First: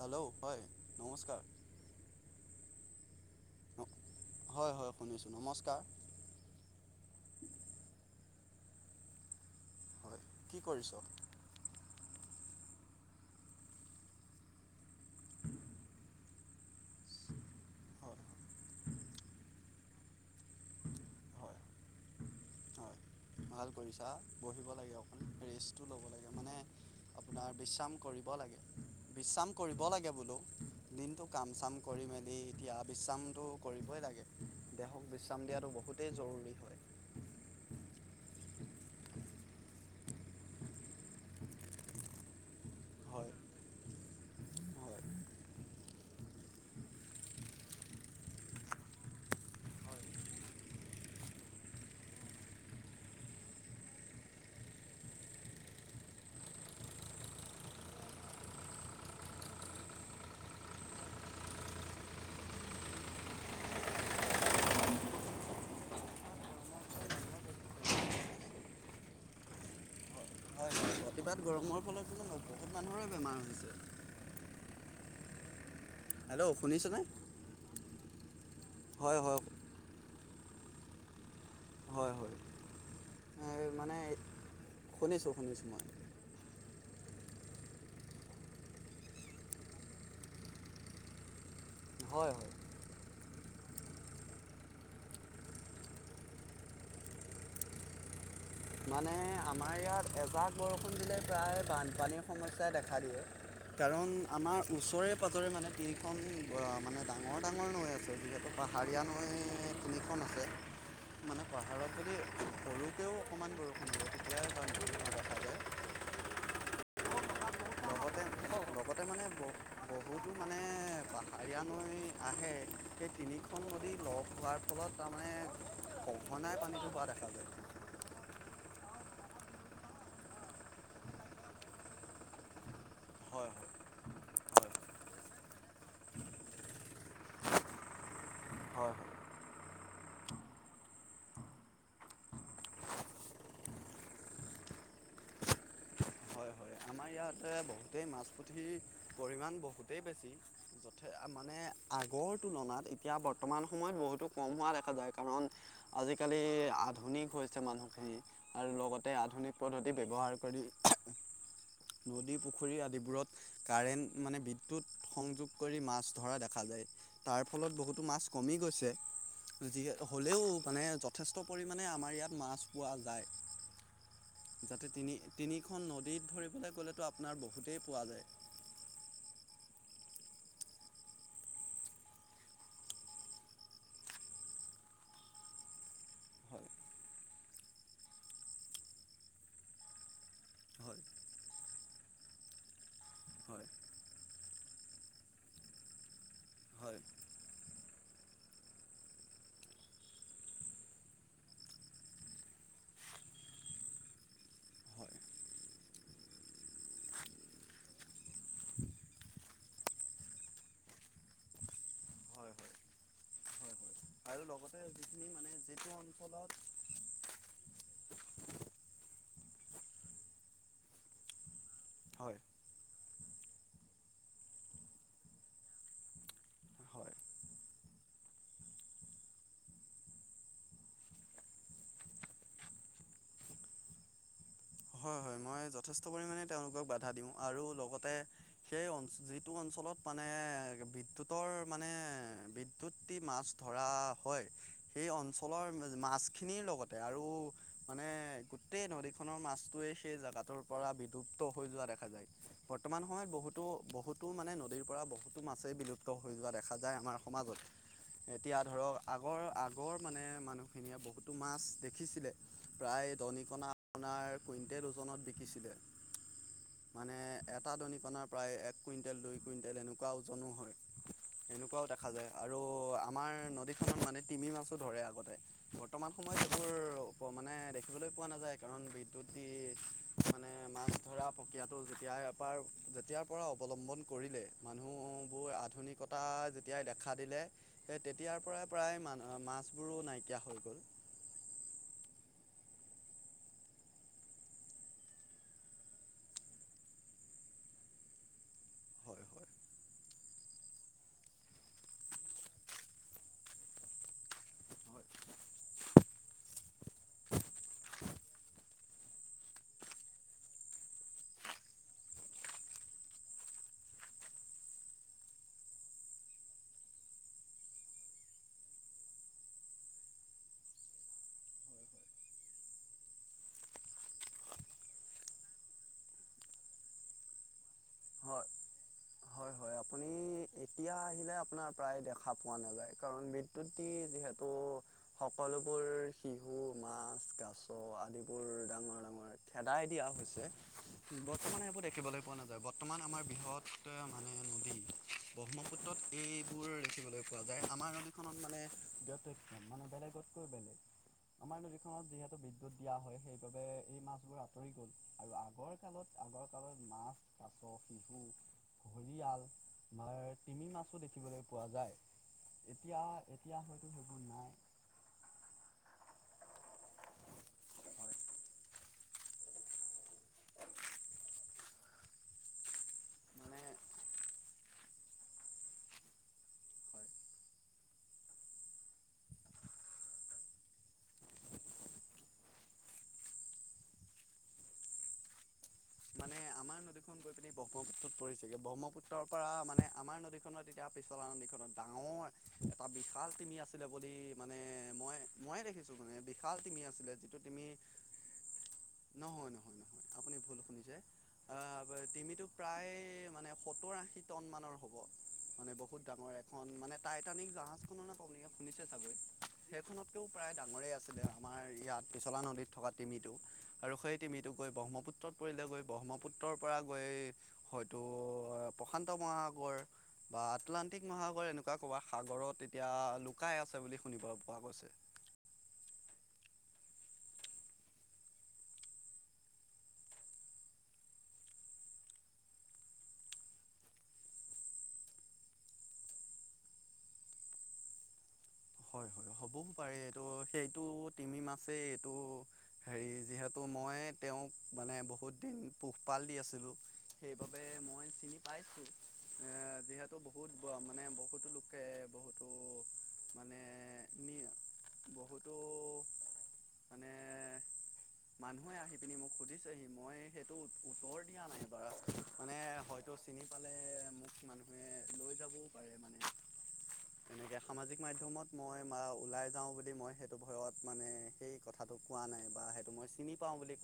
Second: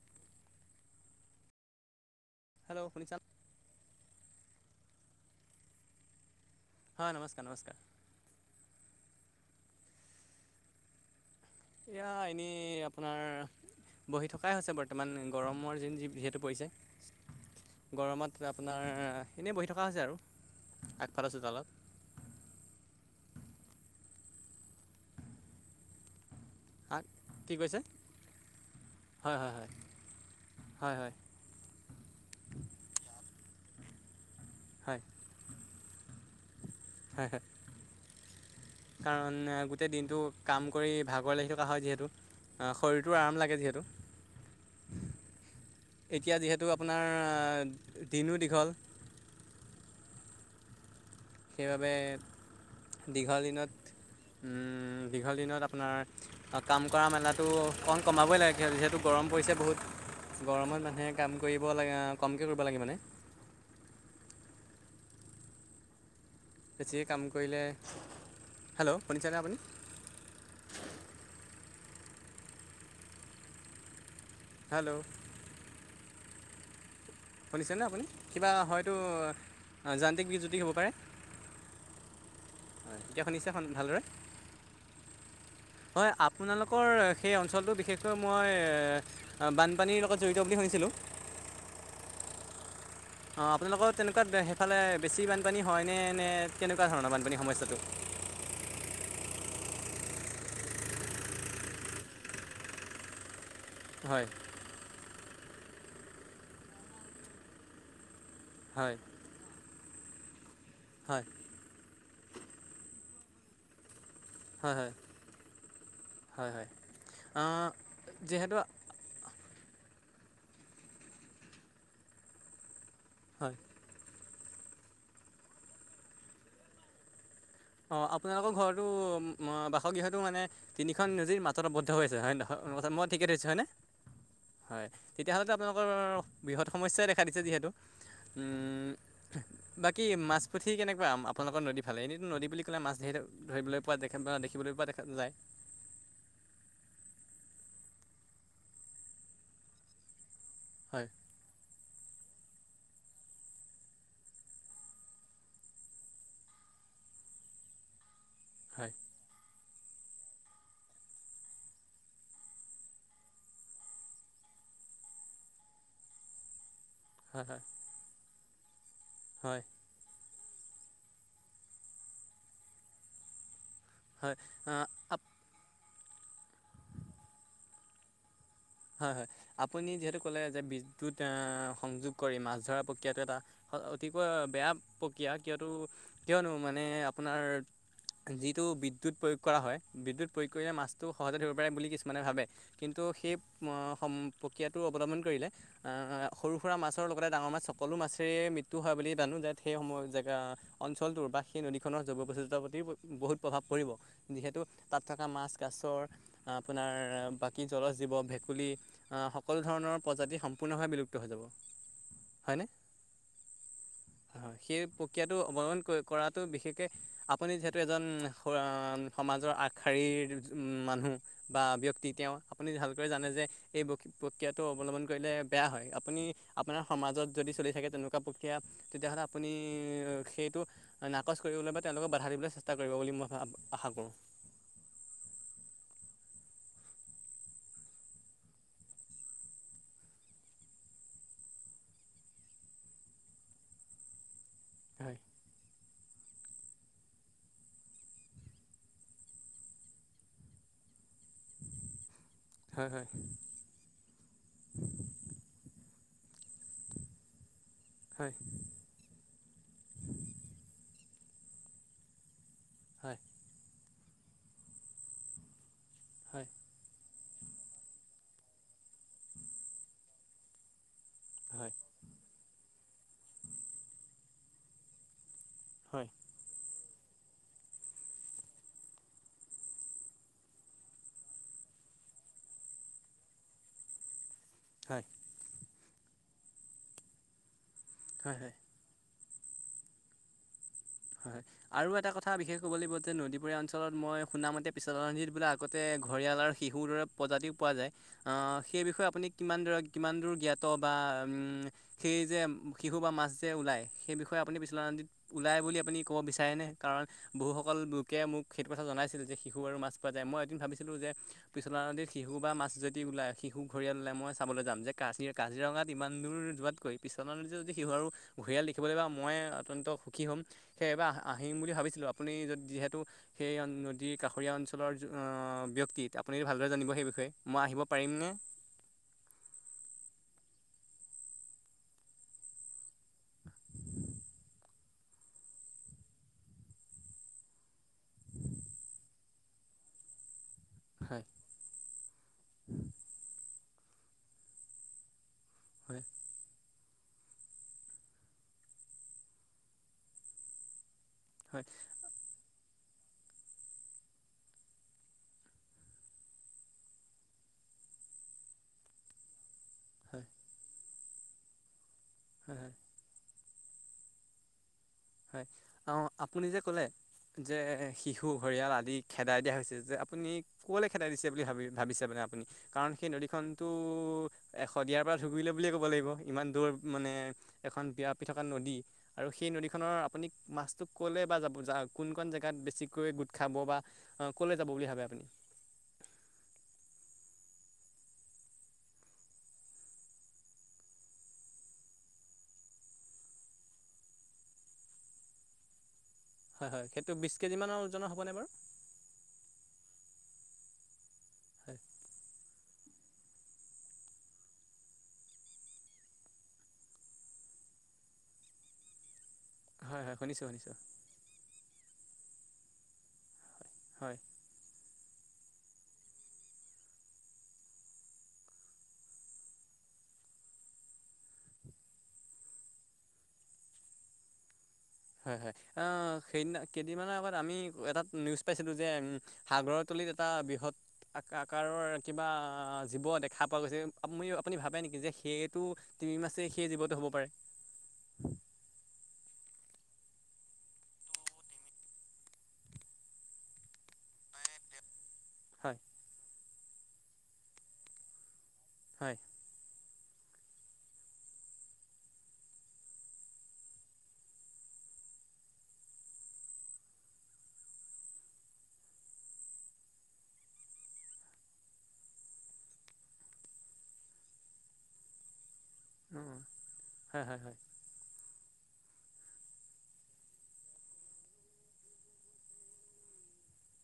Hello হয় নমস্কাৰ। শুনিছা? হয় হয় শুনিছোঁ নমস্কাৰ। হয় নমস্কাৰ নমস্কাৰ। হয় কি কৰিছ? এয়া এনেই আপোনাৰ বহি থকাই হৈছে বৰ্তমান গৰমৰ যিন যি যিহেতু পৰিছে। হয় গৰমত আপোনাৰ এনেই বহি থাক থকা হৈছে আৰু আগফাল আ হয় চোতালত। হয় ভাল কৰিছা বহিব লাগে অকন েষ্টটো ল'ব লাগে মানে আ আপোনাৰ বিশ্ৰাম কৰিব লাগে হয় হয় বিশ্ৰাম হয় কৰিব লাগে বোলো হয় হয় দিনটো কাম চাম কৰিম মেলি এতিয়া বিশ্ৰামতটো কৰিবই লাগে দেহক বিশ্ৰাম দিয়াটো বহুতেই জৰুৰী হয় হ হ কাৰণ গোটেই দিনটো কাম কৰি ভাগৰ লাগি থকা হয় যিহেতু শৰীৰটোৰ হয় আৰাম লাগে যিহেতু হয় এতিয়া যিহেতু আপোনাৰ দিনো দীঘল সেইবাবে দীঘল দিনত দীঘল দিনত আপোনাৰ কাম কৰা মেলাটো অণ কমাবই লাগে স যিহেতু গ গৰম পৰিছে বহুত গৰমত মানুহে কাম কৰিব লাগে কমকৈ কৰিব লাগে মানে [unintelligible] বেছিয়ে কাম কৰিলে হেল্ল' শুনিছেনে আপুনি হয় হয় অতিপাত গৰমৰ ফলত কি জানো বহুত মানুহৰে বেমাৰ হৈছে হেল্ল' হেল্ল' শুনিছ নে শুনিছেনে আপুনি কিবা হয়তো হয় যান্ত্ৰিক বিজ্যুতি হ'ব পাৰে হয় হয় হয় এতিয়াখন ইছেখন এই ভালদৰে মানে শুনিছোঁ শুনিছোঁ মই হয় আপোনালোকৰ সেই অঞ্চলটো বিশেষকৈ মই বানপানীৰ লগত জড়িত বুলি শুনিছিলোঁ হয় হয় অঁ আপোনালোকৰ তেনেকুৱা সেইফালে বেছি বানপানী হয়নে নে কেনেকুৱা ধৰণৰ বানপানী সমস্যাটো [unintelligible] মানে আমাৰ ইয়াত এজাক বৰষুণ দিলে প্ৰায় বানপানীৰ সমস্যাই দেখা দিয়ে কাৰণ হয় আমাৰ ওচৰে পাজৰে মানে টিলখন মানে ডাঙৰ ডাঙৰ নৈ আছে গতিে হয় পাহাৰীয়া নৈ তিনিখন আছে হয় মানে পাহাৰত যদি সৰুকৈও অণমান বৰষুণ হ হয় হয় হয় হয় যিহেতু লগতে লগতে মানে ব বহুতো মানে বাহাৰীয়া নৈ আহে সেই হয় তিনিখন নদী লগ হোৱাৰ ফলত তাৰমানে সঘনাই পানীটো হোৱা দেখা যায় অঁ আপোনালোকৰ ঘৰটো বাসগৃহটো মানে তিনিখন নজীৰ মাতত আৱদ্ধ হৈ আছে হয় নহয় মই ঠিকে ধৰিছোঁ হয় হয়নে হয় হয় তেতিয়াহ'লেতো আপোনালোকৰ বৃহৎ সমস্যাই দেখা দিছে যিহেতু উ হয় হয় বাকী মাছ পুঠি কেনেকুৱা আপোনালোকৰ নদী ফালে এনেো নদী বুলি ক'লে মাছ ধৰি ধৰিবলৈ প দেখিবলৈ পোৱা দেখা যায় হয় হয় আমাৰ ইয়াতে বহুতেই মাছ পুঠিৰ পৰিমাণ বহুতেই বেছি হয় ে মানে আগৰ াত এতিয়া বৰ্তমান সময়ত বহুতো কম হোৱা দেখা যায় কাৰণ আজিকালি আধুনিক মানুহখিনি আৰু হয় লগতে আধুনিক পদ্ধতি ব্য্ৱহাৰ কৰি নদী পুখুৰী আদিবোৰত কাৰেণ্ট মানে বিদ্যুৎ সংযোগ কৰি মাছ ধৰা দেখা যায় তাৰ হয় ফলত বহুতো মাছ কমি গৈছে হয় গতিক হ'লেও মানে যথেষ্ট পৰিমাণে আমাৰ ইয়াত মাছ পোৱা যায় হয় যাতে হয় তিনি আপ তিনিখন নদীত ধৰিবলৈ গ'লেতো আপোনাৰ বহুতেই পোৱা যায় হয় হয় আপুনি যিহেতু কলে যে বিদ্্যুত আহ সংযোগ কৰি মাছ ধৰা প্ৰক্ৰিয়াটো এটা অতিকৈ বেয়া প্ৰক্ৰিয়া কিয়তো কিয়নো হয় মানে আপোনাৰ যিটো বিদ্য়ুত প্ৰয়োগ কৰা হয় বিদ্য়ুত প্ৰয়োগ কৰিলে হয় মাছতটো সহজতে ধৰিব পাৰে বুলি কিছুমানে ভাবে কিন্তু তো সেই হয় সম প্ৰক্ৰিয়াটো অৱলম্বন কৰিলে সৰু সুৰা হয় মাছৰ লগতে ডাঙৰ মাছ সকলো মাছেৰে মৃত্্যু হয় বুলি জানো যে সেই সময় জেগা অঞ্চলটোৰ বা সেই নদীখনৰ জৈৱসুতাৰ প্ৰতি বহুত প্ৰভাৱ পৰিব যিহেতু হয় তাত হয় থকা মাছ গছৰ আপোনাৰ বাকী জল জীৱ ভে বুলি সকলো ধৰণৰ প্ৰজাতি সম্পূৰ্ণভাৱে বিলুপ্ত হৈ যাব হয় হয়নে। হয় হয় [unintelligible] আৰু হয় সেই লগতে যিখিনি প্ৰক্ৰিয়াটো মানে অৱলম্বন যিটো কৰাটো অঞ্চলত বিশেষকে আপুনি যিহেতু এজন। সমাজৰ আগশাৰীৰ উ মানুহ বা ব্যক্তি। তেওঁ হয় আপুনি ভালকৈ জানে। যে এই প্ৰক্ৰিয়াটো অৱলম্বন কৰিলে বেয়া হয়। আপুনি আপোনাৰ হয় সমাজত যদি চলি থাকে তেনেকুৱা প্ৰক্ৰিয়া। তেতিয়াহ'লে আপুনি সেইটো নাকচ কৰিবলৈ বা তেওঁলোকক বাধা দিবলৈ চেষ্টা কৰিব বুলি মই ভাবো। আশা কৰোঁ। হয়, হয় মই যথেষ্ট পৰিণে তেওঁলোকক বাধা দিওঁ। আৰু লগতে সেই যিটো অঞ্চল। চলত মানে বিদ্যুতৰ মানে বিদ্যুত দি মাছ ধৰা হয়। সেই হয় অঞ্চলৰ মাছ খিনিৰ লগতে আৰু মানে গোটেই নদীখনৰ মাছ। য়ে সেই জেগাটোৰ পৰা বিলুপ্ত হৈ যোৱা দেখা যায়। হয় হয় বৰ্তমান সময়ত বহুতো বহুতো মানে নদীৰ পৰা বহুতো মাছেই বিলুপ্ত। হৈ যোৱা দেখা যায় আমাৰ সমাজত। হয় এতিয়া ধৰক আগৰ আগৰ মানে মানুহখিনিয়ে বহুতো মাছ দেখিছিলে। প্ৰায় হয় দহিকণা আপোনাৰ কুইণ্টেল ওজনত বিকিছিলে। হয়। মানে এটা দনি পনাৰ প্ৰায় এক কুইণ্টেল দুই কুইণ্টেল এনেকুৱা ওজনো হয়। হয় হয় সেনেকুৱাও দেখা যায় আৰু আমাৰ নদীখনত মানে তিমি মাছো ধৰে আগতে। হয় বৰ্তমান সময়ত এইবোৰ মানে দেখিবলৈ পোৱা নাযায়। কাৰণ বি [unintelligible] মানে মাছ। ধৰা প্ৰক্ৰিয়াটো যেতিয়া এপাৰ যেতিয়াৰ পৰা অৱলম্বন কৰিলে। মানুহ হয় বোৰ আধুনিকতা যেতিয়াই দেখা দিলে। সেই হয় তেতিয়াৰ হয় পৰাই প্ৰায় মানুহ মাছবোৰো নাইকিয়া হৈ গ'ল। হয় আৰু এটা কথা বিশেষ ক'ব লাগিব। যে নদীপৰীয়া অঞ্চলত মই শুনামতে পিছল ৰান্ধি বোলে আগতে। ঘৰিয়াল আৰু শিশুৰ দৰে প্ৰজাতিও পোৱা যায় আহ সেই বিষয়ে হয় আপুনি হয়। কিমান দৰে কিমান দূৰ জ্ঞাত বা। স যে শিশু বা মাছ যে ওলাই সেই বিষয়ে আপুনি ওলাই বুলি। আপুনি ক'ব বিচাৰে নে কাৰণ বহু সকল লোকে মোক সেইটো কথা জনাইছিল, যে শিশু আৰু মাছ পোৱা যায় মই এদিন ভাবিছিলো। যে পিছলা নদত শিশু বা মাছ যদি ওলাই শিশু ঘৰিয়াল ওলাই মই চাবলৈ যাম যে ক কাজিৰঙাত। ইমান দূৰ যোৱাতকৈ পিছনা যদি সিহু আৰু ঘূৰিয়াল দেখিবলৈ বা মই অত্যন্ত সুখী হ'ম। সেইয়বাৰ আহিম বুলি ভাবিছিলোঁ আপুনি য যিহেতু সেই নদীৰ কাষৰীয়া অঞ্চলৰ। ব্যক্তিত আপুনি ভালদৰে জানিব সেই বিষয়ে। মই আহিব পাৰিমনে। হয় হয়? হয় আপুনি। এতিয়া আহিলে আপোনাৰ প্ৰায় দেখা পোৱা নাযায়। কাৰণ বিদ্যুত দি যিহেতু স সকলোবোৰ শিহু, মাছ, কাছ আদিবোৰ ডাঙৰ ডাঙৰ খেদাই দিয়া হৈছে। হয় বৰ্তমান এইবোৰ দেখিবলৈ পোৱা নাযায় বৰ্তমান আমাৰ বিহত। ব্ৰহ্মপুত্ৰত হয় এইবোৰ। যায় আমাৰ অখনত মানে ব্য মানে বেলেগতকৈ বেলেগ আমাৰ হয় নদীখনত যিহেতু বিদ্যুৎ দিয়া হয়। সেইবাবে এই মাছবোৰ আঁতৰি গ'ল আৰু আগৰ কালত আগৰ কালত মাছ কাছ। [unintelligible] ভজি আল। হয়। দেখিবলৈ পোৱা যায়। হয় হয় এতিয়া এতিয়া হয়তো সেইবোৰ নাই। হয় অ আপুনি যে ক'লে। যে হয় শিশু হৰিয়াল আদি খেদাই দিয়া হৈছে। যে আপুনি কলৈ খেদাই দিছে বুলি ভাবি ভাবিছে মানে। আপুনি কাৰণ সেই মানে নদীখননতো হয় এ শদিয়াৰ পৰা ধুবুৰীলৈ বুলিয়ে ক'ব লাগিব ইমান দূৰ মানে। এখন বিয়া পৃথকা নদী আৰু সেই ন। নৰ আপুনি মাছো ক'লে বা যাব কোন ক জেগাত বেছিকৈ গোট খাব বা ক'লে যাব। বুলি ভাবে আপুনি। মানে আমাৰ নদীখন ব্ৰহ্মপুত্ৰত পৰিছেগে ব্ৰহ্মপুত্ৰৰ পৰা মানে আমাৰ নদীখনত এতিয়া পিছলা নদীখনত ডাঙৰ এটা বিশাল মি আছিলে বুলি মানে মই মইে দেখিছো মানে বিশাল হয় মি হয় সেইটো আছিলে বিছ যিটো তমি কেজিমানৰ ওজনৰ হ'বনে বাৰু নহয় নহয় নহয় আপুনি ভুল শুনি যায় হয় টমিতটো প্ৰায় মানে সত্তৰ আশী টন মানৰ হব মানে বহুত ডাঙৰ এখন মান মানে টাইটানিক জাহাজখনো ন পানে শুনিছে চাগৈত হয় হয় সেইখনতো শুনিছোঁ প্ৰায় শুনিছোঁ ডাঙৰেই আছিলে আমাৰ ইয়াত পিছলা নদীত থকা তিমিটো আৰু সেই হয় তিমিতো গৈ ব্ৰহ্মপুত্ৰত পৰিলে গৈ ব্ৰহ্মপুত্ৰৰ পৰা গৈ হয়তো প্ৰশান্ত মহাসাগৰ বা আটলানটিক মহাসাগৰ এনে কবাত সাগৰত এতিয়া লুকাই আছে বুলি শুনিব পোৱা গৈছে হয় হয় অ সেইদিনা কেইদিনমানৰ আগত আমি এটা নিউজ পাইছিলো যে সাগৰ এটা বৃহৎ আকাৰৰ কিবা জীৱ দেখা পোৱা গৈছে আপুনি আপুনি ভাবে নেকি যে সেইটো তিমি মাছেই সেই জীৱটো হব পাৰে প এইটো সেইটো তিমি মাছেই এইটো হেৰি যিহেতু মই তেওঁক মানে বহু বহুত দিন হয় পোহপাল দি আছিলো সেইবাবে মই চিন হয় তো বহুত মানে বহুতো লোকে বহুতো মানে বহুতো মানে মানুহে আহি পিনি মোক সুজিছেহি মই সেইটো উত্তৰ দিয়া নাই বু মানে হয়তোিন পালে মোক মানুহে লৈ যাব অ' হয় হয় হয় তেনেকে সামাজিক মাধ্যমত মই ওলাই যাওঁ বুলি মই সেইটো ভয়ত মানে সেই কথাটো কোৱা নাই বা সেইটো মই চিনি পাওঁ বুলি ক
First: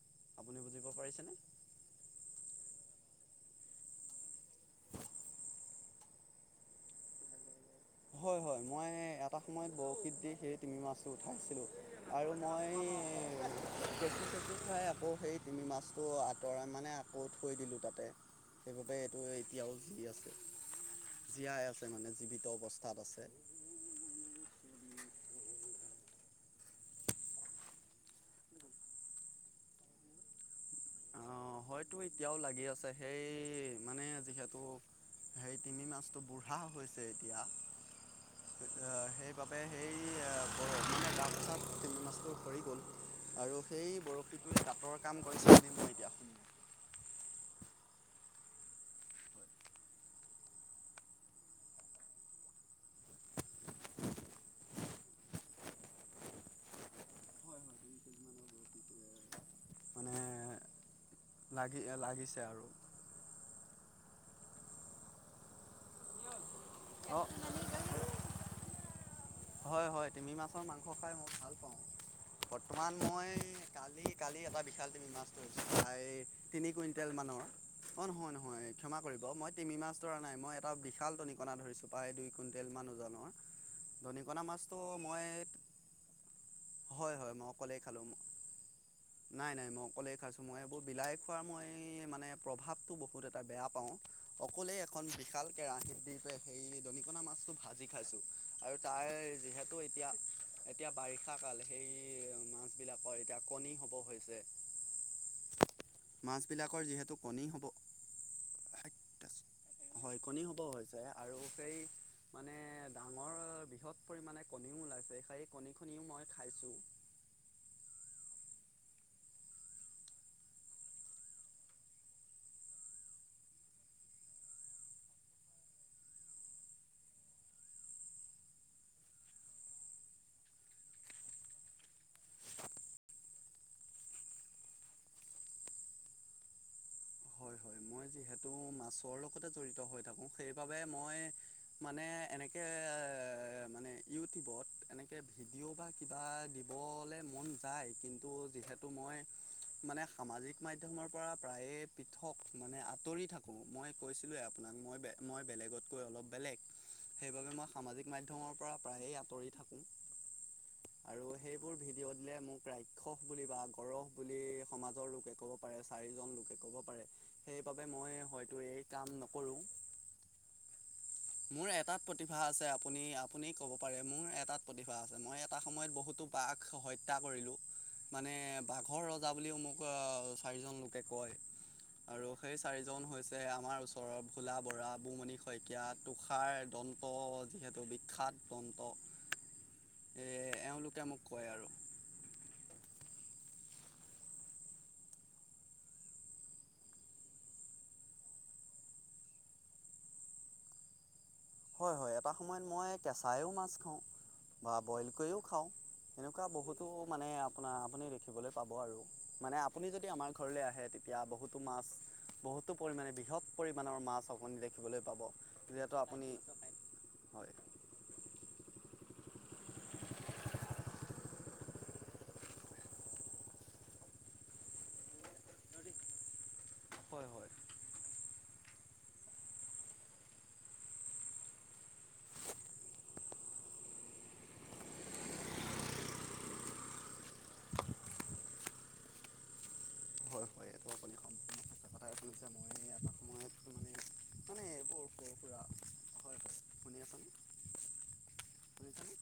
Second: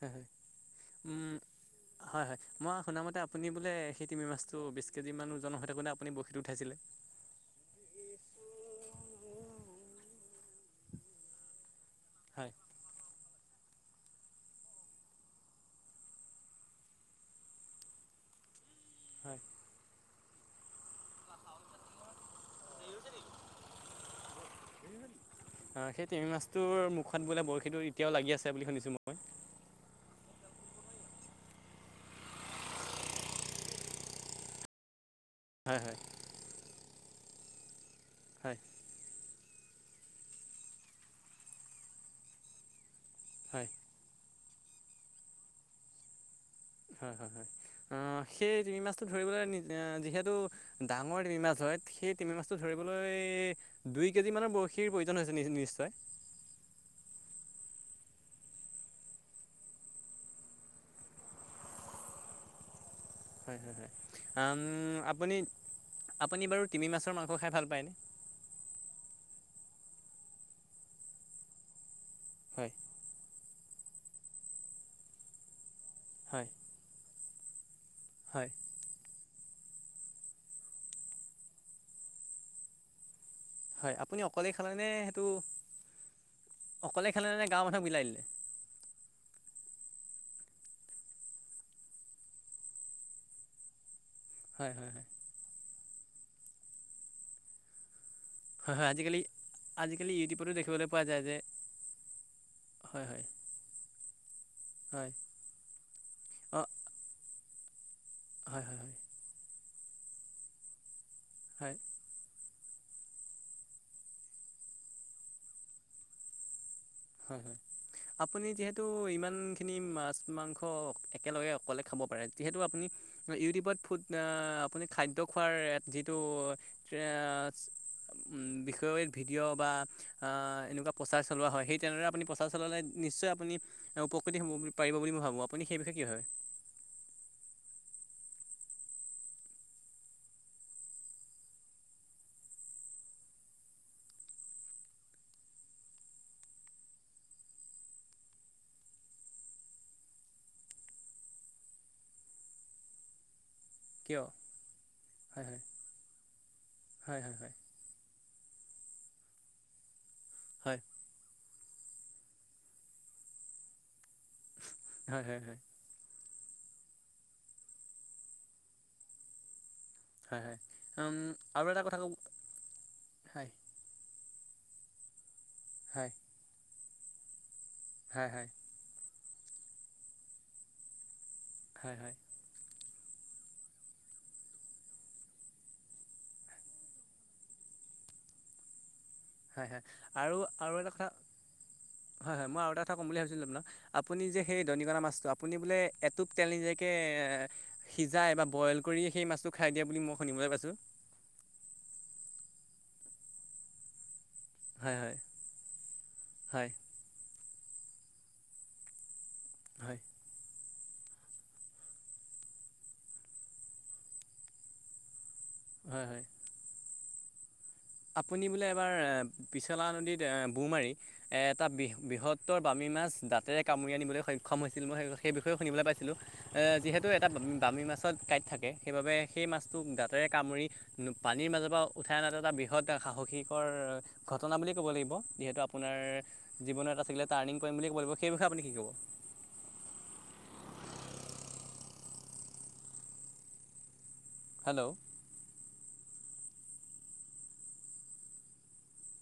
হ পাৰিছেনে? উম হয় হয় মই শুনামতে আপুনি বোলে সেই তিমি মাছটো বিশ কেজি মান ওজনৰ হৈ থাকোতে আপুনি বৰশি উঠাইছিলে উ হয় হয় মই এটা সময়ত বৰশীত দি সেই তিমি মাছটো উঠাইছিলো আৰু হয় মই খপি চেপি খাই আকৌ সেই তিমি মাছটো আঁতৰাই মানে আকৌ থৈ দিলোঁ তাতে সেইবাবে এইটো হয় এতিয়াও জি আছে জীয়াই আছে মানে জীৱিত অৱস্থা তাত আছে আহ সেই তিমি মাছটোৰ মুখত বোলে বৰশীটো এতিয়াও লাগি আছে বুলি শুনিছো মই অঁ হয়তো এতিয়াও লাগি আছে সেই মানে যিহেতু সেই হয় তিমি হয় মাছটো বুঢ়া হৈছে এতিয়া হয় সেইবাবে সেই মানে গা এছাত মাছটো সৰি গ'ল আৰু হয় সেই বৰশীটো দাঁতৰ কাম কৰিছে বুলি মই এতিয়া শুনো হয় হয় হয় অ সেই তিমি মাছটো ধৰিবলৈ যিহেতু ডাঙৰ তিমি মাছ হয় সেই টিমি মাছটো ধৰিবলৈ দুই কেজি মানৰ বৰশীৰ প্ৰয়োজন হৈছে নিশ্চয় মানে লাগি লাগিছে আৰু উম আপুনি আপুনি বাৰু তিমি মাছৰ অঁ মাংস খাই ভাল পায়নে হয় হয় তিমি মাছৰ মাংস খাই মই ভাল পাওঁ হয় বৰ্তমান মই কালি কালি এটা বিশাল তুমি মাছ ধৰিছা প্ৰায় হয় তিনি কুইন্টেল মানৰ অ নহয় হয় নহয় ক্ষমা কৰিব মই তিমি মাছ ধৰা নাই মই এটা বিশাল দনিকনা ধৰিছো প্ৰায় দুই কুইণ্টেল মান ওজনৰ হয় আপুনি দনিকণা অকলেই খালে মাছটো নে মই সেইটো অকলে হয় হয় খালেনে মই নে গাঁৱৰ অকলেই মানুহক খালো বিলাই ম দিলে নাই নাই মোক অকলে খাইছোঁ মই এইবোৰ বিলাই খোৱাৰ মই মানে প্ৰভাৱটো বহুত এটা বেয়া পাওঁ হয় অকলেই হয় এখন হয় বিশাল কেৰাহিত দি প সেই দৰিিকনাা মাছটো ভাজি খাইছো হয় হয় তাই আজিকালি যিহেতু এতিয়া আজিকালি ইউটিউবতো দেখিবলৈ এতিয়া পোৱা যায় যে বাৰিষা কাল সেই হয় মাছবিলাকৰ হয় এতিয়া কণী হব হৈছে হয় অঁ মাছবিলাকৰ যিহেতু কণী হ'ব হয় হয় হয় হয় কণী হ'ব হয় হয় ডাঙৰ বৃহৎ পৰিণে কণীও ওলাইছে সেই কণীখনিও মই খাইছো হ হ আপুনি যিহেতু ইমান খিনি মাছ মাংস একেলগে অকলে খাব পাৰে যিহেতু আপুনি ইউটিউবত ফু আপুনি খাদ্য খোৱাৰ যিটো উম বিষয় ভিডিঅ' বা এনেকুৱা প্ৰচাৰ চলোৱা হয় সেই তেনেদৰে আপুনি প্ৰচাৰ চলালে নিশ্চয় আপুনি উপকৃত হ'ব পিব বুলি মই ভাবো আপুনি সেই বিষয়ে কি হয় হয় হয় মই যিহেতু মাছৰ লগতে জড়িত হৈ থাকোঁ সেইবাবে মই মানে এনেকৈ এ মানে ইউটিউবত এনেকৈ ভিডিঅ' বা কিবা দিবলৈ মন যায় কিন্তু যিহেতু মই মানে সামাজিক মাধ্্যমৰ পৰা প্ৰায়ে পৃথক মানে আঁতৰি থাকো মই কিয় কৈছিলোে আপোনাক মই হয় বেলেগতকৈ অল বেলেগ হয় হয় সেইব হয় মই সামাজিক মাধ্য়মৰ পৰা আঁত থাকো হয় োৰ ভিডিঅ' দিলে মোক ৰাক্ষস বুলি বা গৰহ বুলি সমাজৰ হয় লোকে হয় ক'ব হয় পাৰে চাৰিজন লোক কব পাৰে সেইবাবে মই হয়তো এই কাম নকৰো হয় হয় হয় উম, মোৰ আৰু এটা কথা এটাত প্ৰতিভা আছে আপুনি আপুনি হয় কব পাৰে মোৰ এটা প্ৰতিভা আছে মই এটা সময়ত হয় বহুতো বাঘ হত্যা কৰিলো হয় মানে হয় বাঘৰ ৰ া বুলিও মোক অ চাৰিজন লোকে কয় হয় হয় হয় আৰু সেই চাৰিজন হৈছে আমাৰ ওচৰৰ ভোলা বৰা বুমণি শইকীয়া তুষাৰ দন যিহেতু বিখ্যাত দন্ত হয় হয় এ আৰু আৰু এটা এওঁলোকে কথা মোক কয় আৰু হয় হয় মই আৰু এটা কথা ক'ম বুলি ভাবিছিলো ত ন আপুনি যে সেই দৰিিকনাা মাছটো আপুনি বোলে এটোপ তেল নিজাকে এ সিজাই বা ব বইল কৰি সেই মাছটো খাই দিয়া বুলি মই শুনিবলৈ পাইছোঁ হয় হয় এটা সময়ত মই কেঁচাইও মাছ খাওঁ বা হয় বইল হয় কৰিও খাওঁ সেনেকুৱা হয় বহুতো মানে আপোনাৰ আপুনি দেখিবলৈ পাব আৰু মানে আপুনি হয় যদি আমাৰ ঘৰলে আহে তেতিয়া বহুতো মাছ বহুতো পৰিমণে বৃহৎ পৰিমণৰ মাছ অকনি দেখিবলৈ পাব যহেতটো হয় হয় আপুনি হয় আপুনি বোলে এবাৰ এ পিছলা নদীত এ বৌ মাৰি এ এটা বৃহত্তৰ বামী মাছ দাঁতেৰে কামুৰি আনিবলৈ সক্ষম হৈছিল মই সেই বিষয়েও শুনলৈ পাইছিলো এ যিহেতু এটা হয় হয় বামী মাছত কাঁাইত থাকে সেইবাবে সেই মাছটো দাঁতেৰে কামুৰি পানীৰ মাজৰ পৰা উঠাই অনাটো এটা বি সাহসীকৰ ঘটনা বুলি ক'ব লাগিব যিহেতু আপোনাৰ জীৱনত আছিলে টাৰ্ণ পই িব সেই বিষয়ে আপুনি শ কব মইময় হেল্ল' সুৰা হয় পনিয় পানীী